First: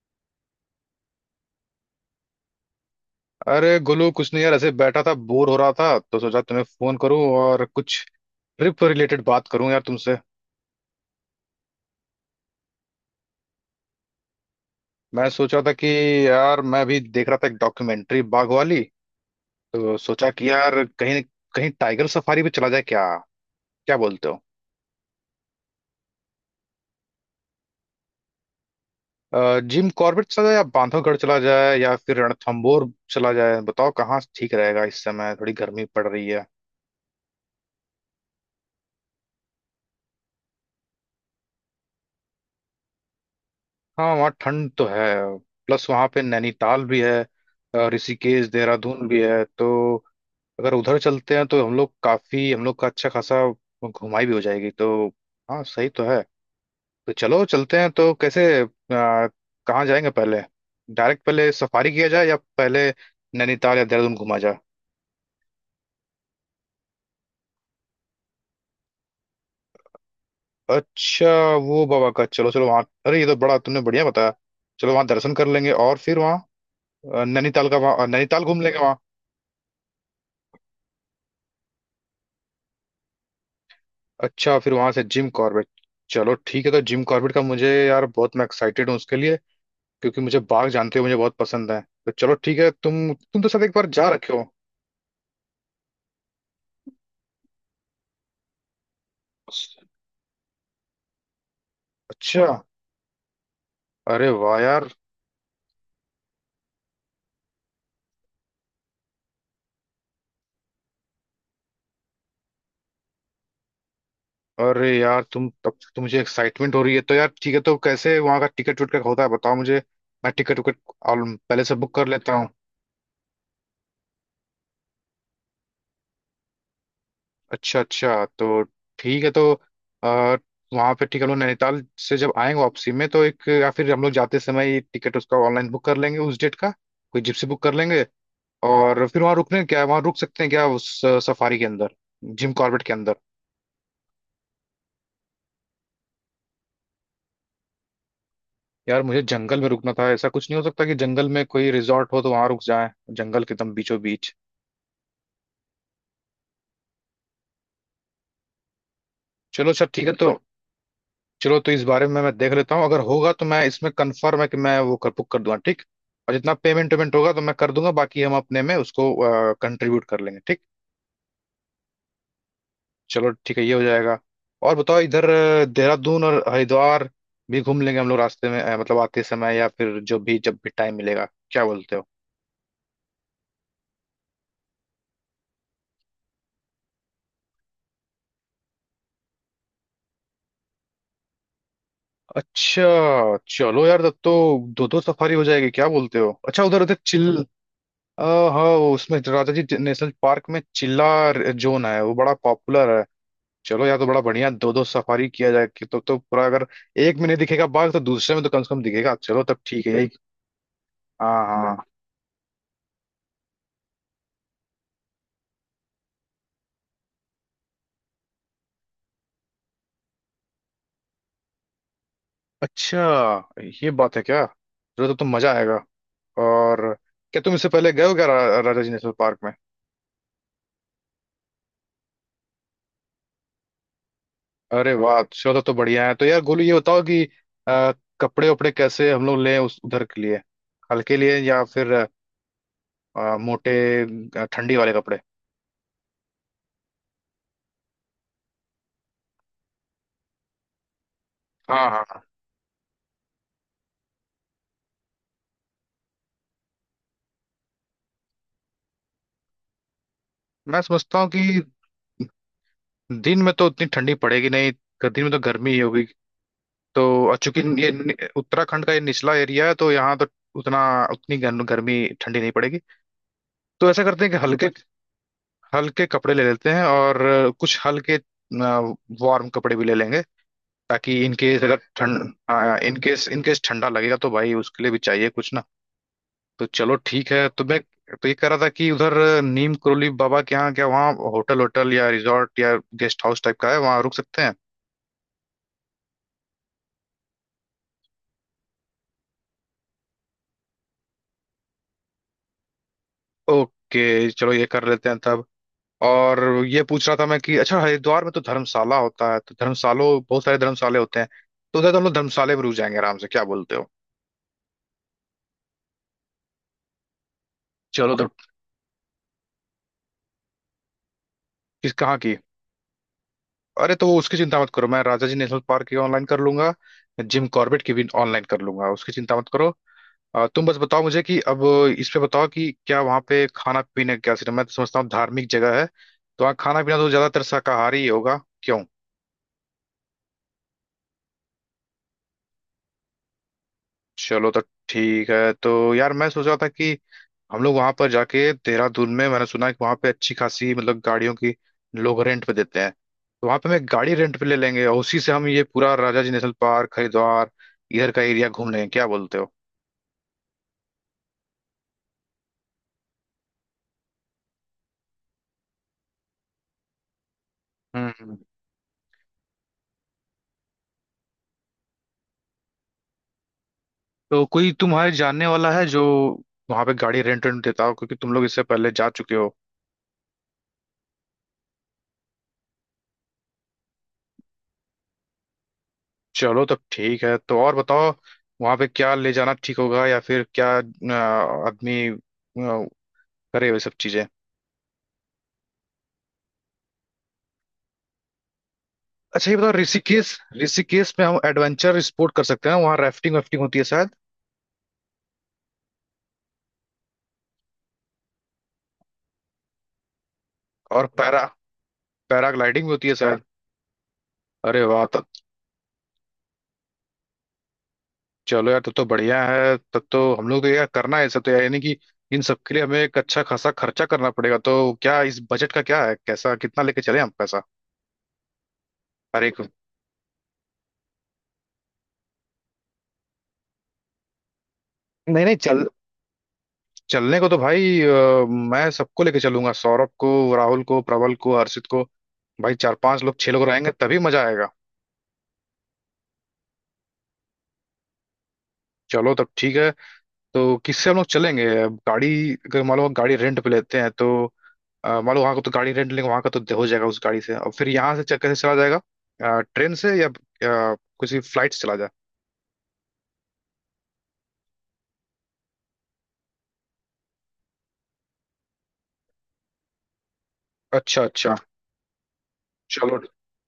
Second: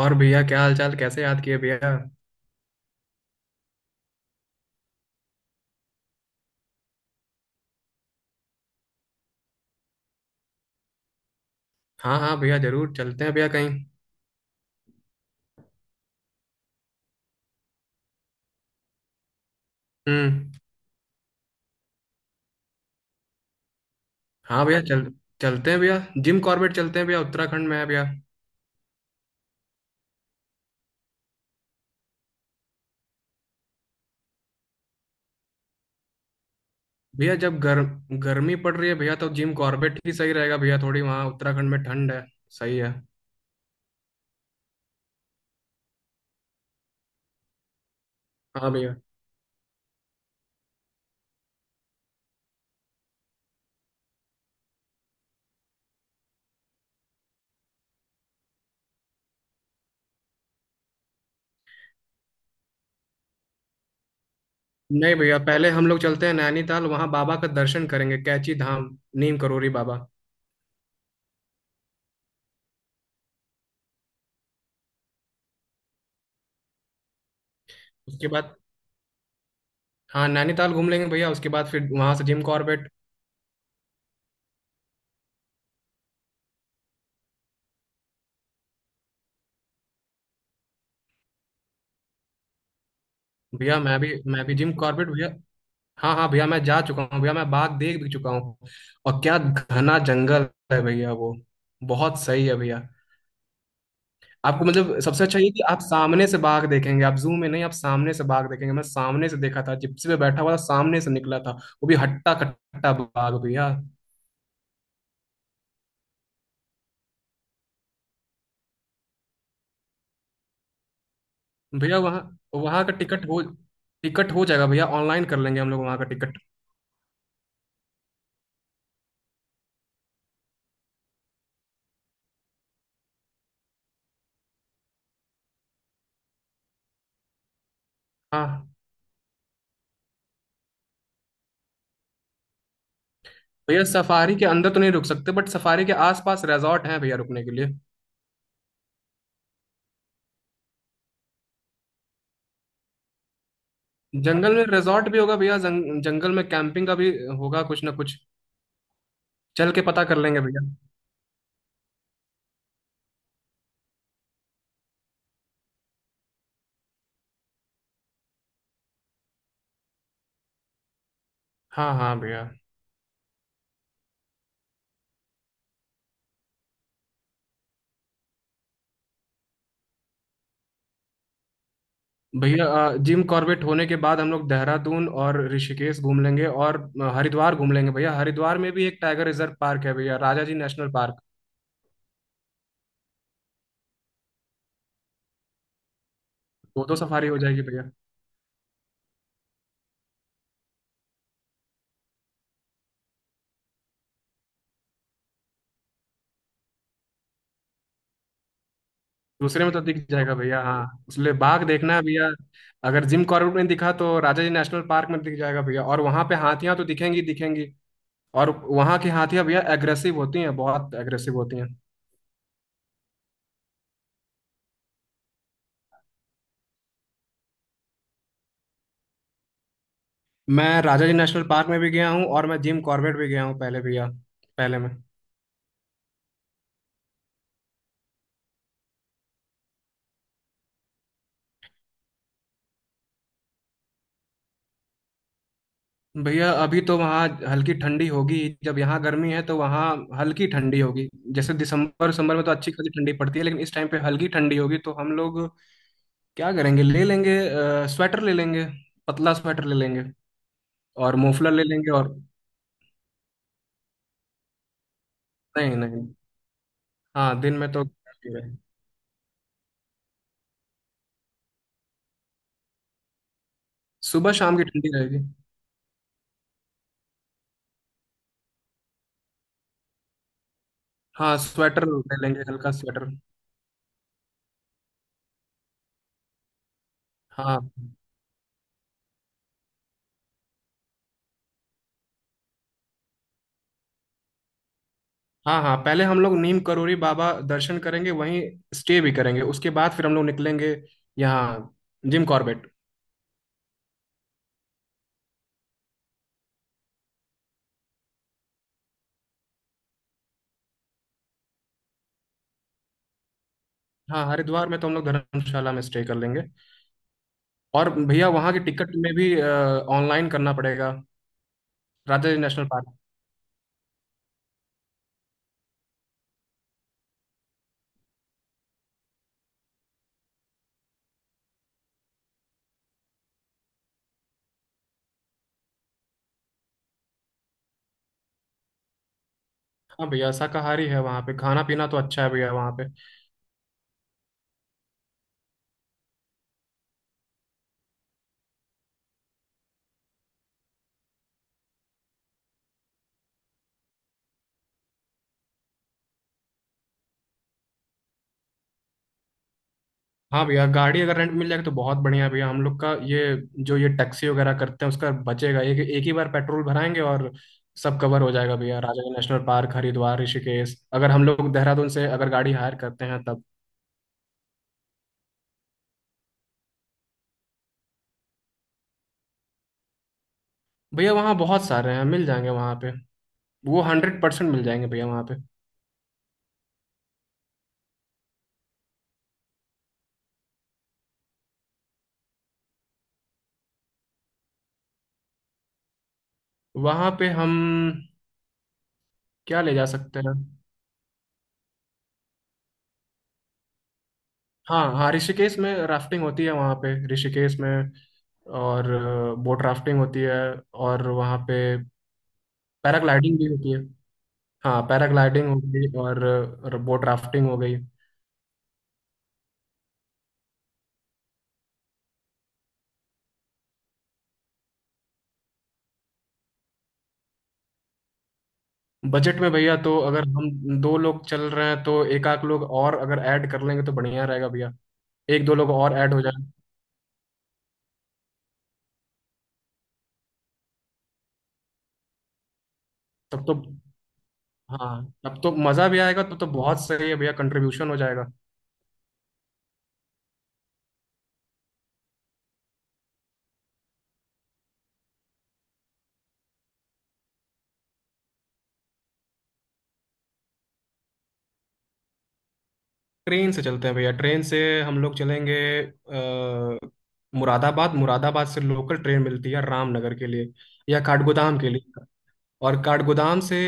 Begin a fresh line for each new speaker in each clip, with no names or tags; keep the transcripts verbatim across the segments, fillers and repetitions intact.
और भैया, क्या हाल चाल? कैसे याद किए भैया?
अरे गोलू कुछ नहीं यार, ऐसे बैठा था, बोर हो रहा था, तो सोचा तुम्हें फोन करूं और कुछ ट्रिप रिलेटेड बात करूं यार तुमसे।
हाँ हाँ भैया, जरूर चलते हैं भैया कहीं।
मैं सोच रहा था कि यार, मैं भी देख रहा था एक डॉक्यूमेंट्री बाघ वाली। तो सोचा कि
हम्म।
यार कहीं कहीं टाइगर सफारी पे चला जाए क्या। क्या बोलते हो।
हाँ भैया, चल चलते हैं भैया। जिम कॉर्बेट चलते हैं भैया। उत्तराखंड में है भैया।
अ, जिम कॉर्बेट चला जाए या बांधवगढ़ चला जाए या फिर रणथंबोर चला जाए। बताओ कहाँ ठीक रहेगा, इस समय थोड़ी गर्मी पड़ रही है।
भैया जब गर, गर्मी पड़ रही है भैया, तो जिम कॉर्बेट ही सही रहेगा भैया। थोड़ी वहाँ उत्तराखंड में ठंड है। सही है।
हाँ, वहाँ ठंड तो है। प्लस वहाँ पे नैनीताल भी है। अ, ऋषिकेश
हाँ भैया।
देहरादून भी है, तो अगर उधर चलते हैं तो हम लोग काफी हम लोग का अच्छा खासा घुमाई भी हो जाएगी तो। हाँ, सही तो है। तो चलो चलते हैं। तो कैसे, अ, कहाँ जाएंगे पहले। डायरेक्ट पहले सफारी किया जाए या पहले नैनीताल या देहरादून घुमा जाए।
नहीं भैया, पहले हम लोग चलते हैं नैनीताल, वहाँ बाबा का दर्शन करेंगे, कैची धाम, नीम करोरी बाबा।
अच्छा, वो बाबा का, चलो चलो वहाँ, अरे ये तो बड़ा तुमने बढ़िया बताया। चलो वहाँ दर्शन कर लेंगे और फिर वहाँ अ, नैनीताल का वहाँ अ,
उसके
नैनीताल
बाद
घूम लेंगे।
हाँ नैनीताल घूम लेंगे भैया, उसके बाद फिर वहाँ से जिम कॉर्बेट।
अच्छा, फिर वहां से जिम कॉर्बेट। चलो ठीक है। तो जिम कॉर्बेट का मुझे यार बहुत, मैं एक्साइटेड हूँ उसके लिए, क्योंकि मुझे बाघ, जानते हो, मुझे बहुत पसंद है। तो चलो ठीक है, तुम तुम तो शायद एक
भैया
बार
मैं
जा
भी
रखे हो।
मैं भी जिम कॉर्बेट भैया। हाँ हाँ भैया, मैं जा चुका हूँ भैया, मैं बाघ देख भी चुका हूँ। और क्या घना जंगल है भैया वो, बहुत सही
अच्छा।
है भैया।
अरे वाह
आपको
यार।
मतलब सबसे अच्छा ये कि आप सामने से बाघ देखेंगे, आप जू में नहीं, आप सामने से बाघ देखेंगे। मैं सामने से देखा था, जिप्सी पे बैठा हुआ था, सामने से निकला था, वो भी हट्टा कट्टा बाघ भैया।
अरे यार, तुम, तब तो मुझे एक्साइटमेंट हो रही है तो यार। ठीक है, तो कैसे वहां का टिकट विकट का होता है, बताओ मुझे। मैं टिकट विकट पहले से बुक
भैया
कर
वहाँ
लेता हूँ।
वहाँ का टिकट हो टिकट हो जाएगा भैया, ऑनलाइन कर लेंगे हम लोग वहाँ का टिकट।
अच्छा अच्छा। तो ठीक है तो, आ, वहाँ पे ठीक है, हम लोग नैनीताल से जब आएंगे वापसी में तो एक, या फिर हम लोग जाते समय ही टिकट उसका ऑनलाइन बुक कर लेंगे उस डेट का। कोई जिप्सी बुक कर लेंगे।
हाँ
और फिर वहाँ रुकने क्या है, वहाँ रुक सकते हैं क्या उस सफारी के अंदर, जिम कॉर्बेट के अंदर।
भैया, सफारी के अंदर तो नहीं रुक सकते, बट सफारी के आसपास रिजॉर्ट हैं भैया रुकने के लिए।
यार, मुझे जंगल में रुकना था। ऐसा कुछ नहीं हो सकता कि जंगल में कोई रिजॉर्ट हो तो वहाँ रुक जाए, जंगल के एकदम बीचों बीच।
जंगल में रिजॉर्ट भी होगा भैया, जंग, जंगल में कैंपिंग का भी होगा, कुछ ना कुछ।
चलो
चल के
अच्छा,
पता
ठीक है
कर
तो।
लेंगे भैया।
चलो तो इस बारे में मैं देख लेता हूँ। अगर होगा तो मैं, इसमें कंफर्म है कि मैं वो कर बुक कर दूंगा, ठीक। और जितना पेमेंट वेमेंट होगा तो मैं कर दूंगा, बाकी हम अपने में उसको कंट्रीब्यूट कर लेंगे, ठीक।
हाँ हाँ भैया।
चलो ठीक है, ये हो जाएगा। और बताओ, इधर अ, देहरादून और हरिद्वार भी घूम लेंगे हम लोग रास्ते में, अ, मतलब आते समय या फिर जो भी, जब भी टाइम मिलेगा। क्या बोलते हो।
भैया अ, जिम कॉर्बेट होने के बाद हम लोग देहरादून और ऋषिकेश घूम लेंगे, और अ, हरिद्वार घूम लेंगे भैया। हरिद्वार में भी एक टाइगर रिजर्व पार्क है भैया, राजा जी नेशनल पार्क।
अच्छा, चलो यार, तब तो दो दो सफारी हो जाएगी, क्या बोलते हो। अच्छा, उधर
दो
उधर
दो सफारी हो
चिल।
जाएगी भैया।
आ, हाँ, उसमें राजाजी नेशनल पार्क में चिल्ला जोन है, वो बड़ा पॉपुलर है। चलो यार, तो बड़ा बढ़िया, दो दो सफारी किया जाए। कि तो तो पूरा, अगर एक में नहीं दिखेगा बाघ तो दूसरे में तो कम से कम दिखेगा। चलो तब
दूसरे में तो
ठीक है,
दिख
यही।
जाएगा भैया। हाँ उसलिए
हाँ
बाघ
हाँ।
देखना है भैया। अगर जिम कॉर्बेट में दिखा, तो राजा जी नेशनल पार्क में दिख जाएगा भैया। और वहां पे हाथियां तो दिखेंगी दिखेंगी, और वहां की हाथियां भैया एग्रेसिव होती हैं, बहुत एग्रेसिव होती हैं।
अच्छा, ये बात है क्या, चलो तब तो मजा आएगा। और क्या तुम इससे पहले गए हो क्या रा, राजा जी नेशनल पार्क में।
मैं राजा जी नेशनल पार्क में भी गया हूँ, और मैं जिम कॉर्बेट भी गया हूँ पहले भैया, पहले में।
अरे वाह, चलो तब तो बढ़िया है। तो यार गोलू, ये बताओ कि अ, कपड़े उपड़े कैसे हम लोग लें उस उधर के लिए। हल्के लिए या फिर अ, मोटे, अ, ठंडी वाले कपड़े।
भैया अभी तो वहाँ हल्की ठंडी होगी। जब यहाँ गर्मी है तो वहाँ हल्की ठंडी होगी। जैसे
हाँ हाँ
दिसंबर
हाँ।
दिसंबर में तो अच्छी खासी ठंडी पड़ती है, लेकिन इस टाइम पे हल्की ठंडी होगी। तो हम लोग क्या करेंगे, ले लेंगे अ, स्वेटर ले लेंगे, पतला स्वेटर ले लेंगे,
मैं
और
समझता हूँ
मोफलर
कि
ले लेंगे, और
दिन में तो उतनी ठंडी पड़ेगी नहीं, ग- दिन में तो गर्मी
नहीं
ही होगी
नहीं,
तो। और
हाँ दिन
चूंकि
में तो
ये नि-
ठंडी रहेगी,
उत्तराखंड का ये निचला एरिया है, तो यहाँ तो उतना उतनी गर्म- गर्मी ठंडी नहीं पड़ेगी। तो ऐसा करते हैं
सुबह
कि
शाम की
हल्के
ठंडी रहेगी।
हल्के कपड़े ले लेते हैं, और कुछ हल्के वार्म कपड़े भी ले लेंगे, ताकि इन
हाँ
केस अगर
स्वेटर ले
ठंड,
लेंगे, हल्का
हाँ, in
sweater.
Case in case ठंडा लगेगा तो भाई उसके लिए भी चाहिए कुछ ना। तो चलो ठीक है।
हाँ
तो मैं तो ये कह रहा था कि उधर नीम करोली बाबा के यहाँ क्या वहाँ होटल, होटल या रिजॉर्ट या गेस्ट हाउस टाइप का है, वहाँ रुक सकते हैं।
हाँ हाँ, पहले हम लोग नीम करोरी बाबा दर्शन करेंगे, वहीं स्टे भी करेंगे, उसके बाद फिर हम लोग निकलेंगे यहाँ जिम कॉर्बेट।
ओके, चलो ये कर लेते हैं तब। और ये पूछ रहा था मैं कि अच्छा हरिद्वार में तो धर्मशाला होता है, तो धर्मशालों बहुत सारे धर्मशाले होते हैं, तो उधर तो हम लोग धर्मशाले में रुक जाएंगे आराम से, क्या बोलते हो।
हाँ हरिद्वार में तो हम लोग धर्मशाला में स्टे कर लेंगे। और
चलो तो,
भैया वहाँ की टिकट में भी ऑनलाइन करना पड़ेगा,
किस कहाँ
राजा
की।
Ji national park.
अरे तो वो, उसकी चिंता मत करो, मैं राजा जी नेशनल पार्क की ऑनलाइन कर लूंगा, जिम कॉर्बेट की भी ऑनलाइन कर लूंगा, उसकी चिंता मत करो। अ, तुम बस बताओ मुझे कि अब इस पे बताओ कि क्या वहाँ पे खाना पीने का क्या सिस्टम। मैं तो समझता हूँ धार्मिक जगह है तो वहाँ खाना पीना तो ज्यादातर शाकाहारी ही होगा, क्यों।
हाँ भैया शाकाहारी है वहाँ पे, खाना पीना तो अच्छा है भैया वहाँ पे।
चलो तो ठीक है। तो यार मैं सोच रहा था कि हम लोग वहां पर जाके, देहरादून में मैंने सुना है कि वहां पे अच्छी खासी, मतलब गाड़ियों की लोग रेंट पे देते हैं, तो वहां पे हम एक गाड़ी रेंट पे ले लेंगे और उसी से हम ये पूरा राजाजी नेशनल पार्क, हरिद्वार, इधर का एरिया घूम लेंगे, क्या बोलते हो।
हाँ भैया, गाड़ी अगर रेंट मिल जाएगी तो बहुत बढ़िया है भैया हम लोग का ये। जो ये टैक्सी वगैरह करते हैं, उसका बचेगा, एक एक ही बार पेट्रोल भराएंगे, और सब कवर हो
हम्म।
जाएगा भैया, राजाजी नेशनल पार्क, हरिद्वार, ऋषिकेश, अगर हम लोग देहरादून से अगर गाड़ी हायर करते हैं तब।
तो कोई तुम्हारे जानने वाला है जो वहां पे गाड़ी रेंट रेंट देता हो, क्योंकि तुम लोग इससे पहले जा चुके हो।
भैया वहाँ बहुत सारे हैं, मिल जाएंगे वहाँ पे। वो हंड्रेड परसेंट मिल जाएंगे भैया वहाँ पे।
चलो तब ठीक है। तो और बताओ, वहां पे क्या ले जाना ठीक होगा या फिर क्या अ, आदमी अ, करे वे सब चीजें।
वहाँ पे हम
अच्छा, ये
क्या
बताओ
ले जा सकते
ऋषिकेश
हैं?
ऋषिकेश में हम एडवेंचर स्पोर्ट कर सकते हैं, वहाँ राफ्टिंग वाफ्टिंग होती है शायद।
हाँ हाँ, ऋषिकेश में राफ्टिंग होती है वहाँ पे, ऋषिकेश में, और बोट राफ्टिंग होती है।
और
और वहाँ
पैरा
पे
पैराग्लाइडिंग भी होती है
पैराग्लाइडिंग
शायद।
भी होती है।
अरे
हाँ
वाह, तब
पैराग्लाइडिंग हो गई, और बोट राफ्टिंग हो गई।
चलो यार, तब तो बढ़िया है, तब तो हम लोग तो यार करना है ये सब तो यार, यानी कि इन सब के लिए हमें एक अच्छा खासा खर्चा करना पड़ेगा। तो क्या इस बजट का क्या है, कैसा, कितना लेके चले हम पैसा।
बजट
हर
में
एक,
भैया, तो अगर हम दो लोग चल रहे हैं, तो एक आध लोग और अगर ऐड कर लेंगे तो बढ़िया रहेगा भैया।
नहीं
एक दो
नहीं।
लोग
चल
और ऐड हो जाए
चलने को तो भाई, अ, मैं सबको लेके चलूंगा, सौरभ को, राहुल को, प्रबल को, हर्षित को। भाई चार पांच लोग,
तब
छह
तो।
लोग रहेंगे, तभी मजा आएगा।
हाँ तब तो मज़ा भी आएगा, तब तो बहुत सही है भैया, कंट्रीब्यूशन हो जाएगा।
चलो तब ठीक है। तो किससे हम लोग चलेंगे अब, गाड़ी, अगर मान लो हम गाड़ी रेंट पे लेते हैं तो, अ, मान लो वहाँ का तो गाड़ी रेंट लेंगे, वहाँ का तो हो जाएगा उस गाड़ी से, और फिर यहाँ से च- कैसे चला जाएगा, ट्रेन से या अ, किसी फ्लाइट से चला जाए।
ट्रेन से चलते हैं भैया, ट्रेन से हम लोग चलेंगे। अ, मुरादाबाद मुरादाबाद से लोकल ट्रेन मिलती है रामनगर के लिए, या
अच्छा अच्छा,
काठगोदाम के लिए। और
चलो
काठगोदाम से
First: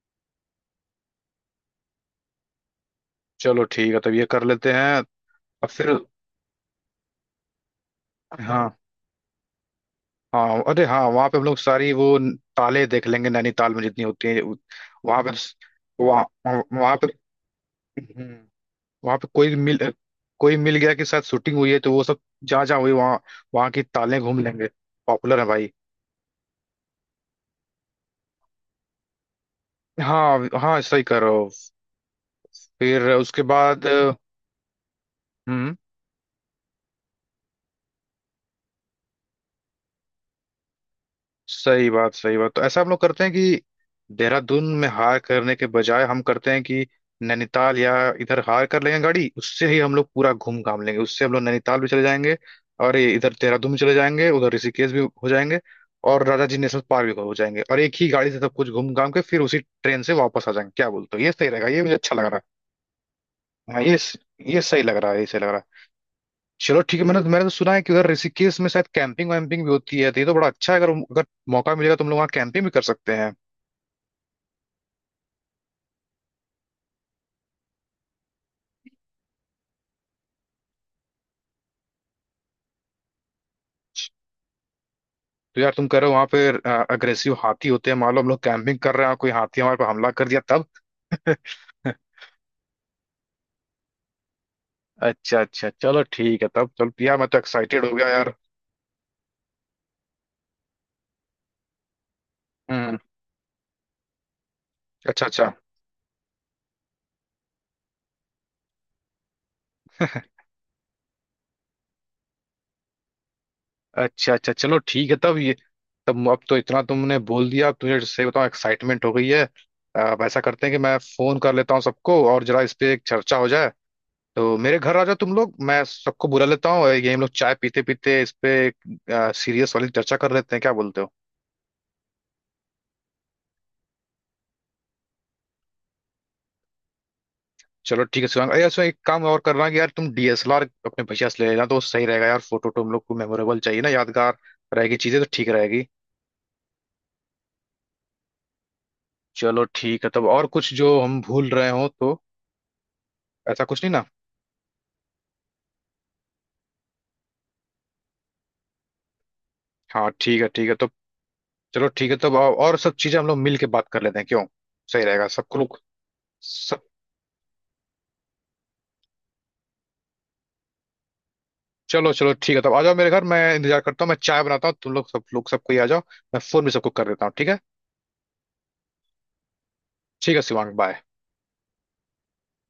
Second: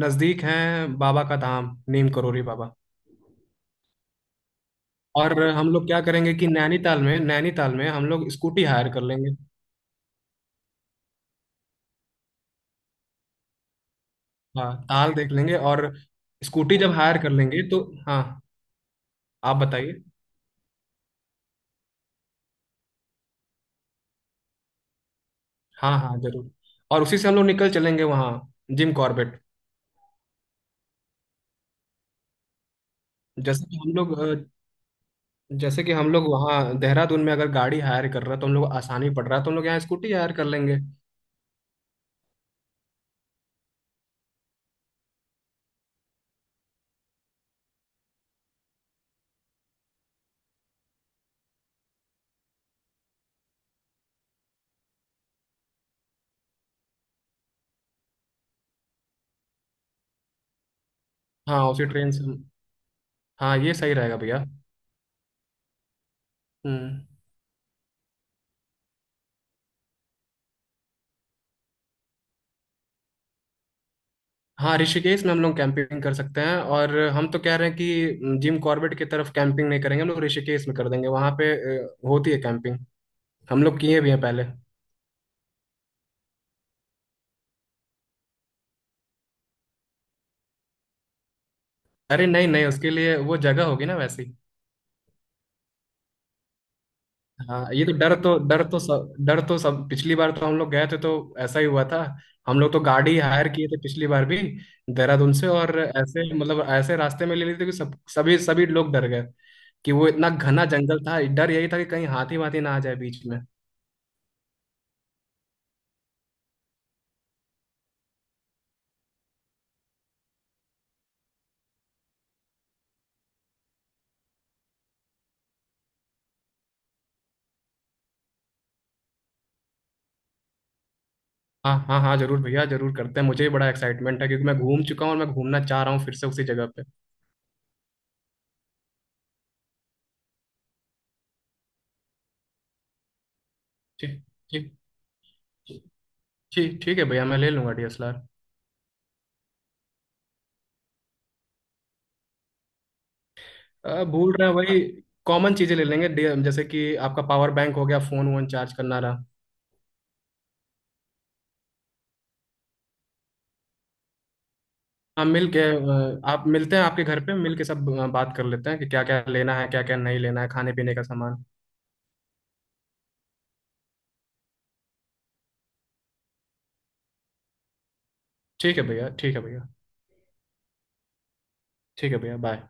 नज़दीक है बाबा का धाम, नीम करोली बाबा।
चलो ठीक है, तब ये कर लेते हैं। अब
और हम लोग
फिर,
क्या करेंगे कि नैनीताल में नैनीताल में हम लोग स्कूटी
हाँ
हायर कर लेंगे।
हाँ, अरे हाँ, वहाँ पे हम लोग सारी वो न- ताले देख लेंगे नैनीताल में, जितनी होती है
हाँ ताल
वहाँ पे,
देख लेंगे, और
वहाँ,
स्कूटी जब
वहाँ पे।
हायर कर लेंगे तो। हाँ
वहां पे कोई
आप
मिल
बताइए।
कोई मिल गया के साथ शूटिंग हुई है तो वो सब जहाँ जहाँ हुई, वहाँ वहाँ की तालें घूम लेंगे, पॉपुलर है भाई।
हाँ हाँ जरूर। और उसी से हम लोग निकल चलेंगे वहाँ जिम कॉर्बेट।
हाँ हाँ, सही कर रहे हो। फिर उसके
जैसे कि
बाद
हम
अ,
लोग अ,
हम्म
जैसे कि हम लोग वहाँ देहरादून में अगर गाड़ी हायर कर रहा है तो हम लोग को आसानी पड़ रहा है, तो हम लोग यहाँ स्कूटी हायर कर लेंगे।
सही बात, सही बात। तो ऐसा हम लोग करते हैं कि देहरादून में हायर करने के बजाय हम करते हैं कि नैनीताल या इधर हायर कर लेंगे गाड़ी, उससे ही हम लोग पूरा घूम घाम लेंगे। उससे हम लोग नैनीताल भी चले जाएंगे और ये इधर देहरादून भी चले जाएंगे, उधर ऋषिकेश भी हो जाएंगे और राजा जी नेशनल पार्क भी हो जाएंगे, और एक ही गाड़ी से सब कुछ घूम घाम के फिर उसी ट्रेन से वापस आ जाएंगे। क्या बोलते हो, ये सही
हाँ
रहेगा, ये
उसी
मुझे
ट्रेन
अच्छा लग
से
रहा है।
हम- हाँ ये
हाँ
सही
ये
रहेगा भैया।
ये सही लग रहा है, ये सही लग रहा है। चलो ठीक है।
हम्म।
मैंने तो, मैंने तो सुना है कि उधर ऋषिकेश में शायद कैंपिंग वैम्पिंग भी होती है, तो ये तो बड़ा अच्छा है। अगर अगर मौका मिलेगा, तुम लोग वहाँ कैंपिंग भी कर सकते हैं।
हाँ ऋषिकेश में हम लोग कैंपिंग कर सकते हैं, और हम तो कह रहे हैं कि जिम कॉर्बेट की तरफ कैंपिंग नहीं करेंगे, हम लोग ऋषिकेश में कर देंगे वहां पे। अ, होती है कैंपिंग, हम लोग किए भी हैं पहले।
तो यार, तुम कह रहे हो वहाँ पे अग्रेसिव हाथी होते हैं, मान लो हम लोग कैंपिंग कर रहे हैं और कोई हाथी हमारे पर हमला कर दिया तब।
अरे नहीं नहीं, उसके लिए वो जगह होगी ना वैसी।
अच्छा अच्छा, चलो ठीक है तब। चलो यार, मैं तो
हाँ
एक्साइटेड
ये तो
हो गया
डर
यार।
तो डर तो सब डर तो सब, पिछली बार तो हम लोग गए थे तो ऐसा ही हुआ था। हम लोग तो
हम्म।
गाड़ी हायर किए थे पिछली बार भी
अच्छा
देहरादून से,
अच्छा
और ऐसे मतलब ऐसे रास्ते में ले लिए थे कि सब सभी सभी लोग डर गए। कि वो इतना घना जंगल था, डर यही था कि कहीं हाथी वाथी ना आ जाए बीच में।
अच्छा अच्छा, चलो ठीक है तब ये तब अब तो इतना तुमने बोल दिया, अब तुझे सही बताऊं, एक्साइटमेंट हो गई है। अब ऐसा करते हैं कि मैं फोन कर लेता हूँ सबको और जरा इस पे एक चर्चा हो जाए। तो मेरे घर आ जाओ तुम लोग, मैं सबको बुला लेता हूँ और ये हम लोग चाय पीते पीते इस पे सीरियस वाली चर्चा कर लेते हैं, क्या बोलते हो।
हाँ हाँ हाँ जरूर भैया, जरूर करते हैं। मुझे भी बड़ा एक्साइटमेंट है, क्योंकि मैं घूम चुका हूँ, और मैं घूमना चाह रहा हूँ फिर से उसी जगह पे।
चलो ठीक है शिवांग। अरे इसमें एक काम और करना, कि यार तुम डी एस एल आर अपने भैया से ले लेना तो सही रहेगा यार, फोटो तो हम लोग को मेमोरेबल चाहिए ना,
ठीक
यादगार
ठीक।
रहेगी चीजें तो, ठीक रहेगी।
ठीक ठीक है भैया, मैं ले लूंगा डी एस एल आर।
चलो ठीक है तब, और कुछ जो हम भूल रहे हो तो, ऐसा कुछ नहीं ना।
भूल रहे हैं वही कॉमन चीजें, ले लेंगे डी- जैसे कि आपका पावर बैंक हो गया, फोन वोन चार्ज करना रहा।
हाँ ठीक है, ठीक है तो। चलो ठीक है तब, और सब चीजें हम लोग मिल के बात कर लेते हैं, क्यों, सही
हाँ
रहेगा
मिल
सबको
के,
लोग
अ, आप मिलते
सब।
हैं, आपके घर पे मिल के सब अ, बात कर लेते हैं कि क्या क्या लेना है, क्या क्या नहीं लेना है, खाने पीने का सामान।
चलो चलो ठीक है तब, आ जाओ मेरे घर, मैं इंतजार करता हूँ, मैं चाय बनाता हूँ। तुम लोग सब, लोग सब कोई आ जाओ, मैं फोन भी सबको कर देता हूँ, ठीक है।
ठीक है भैया, ठीक है भैया।
ठीक है शिवांग, बाय।
ठीक है भैया, बाय।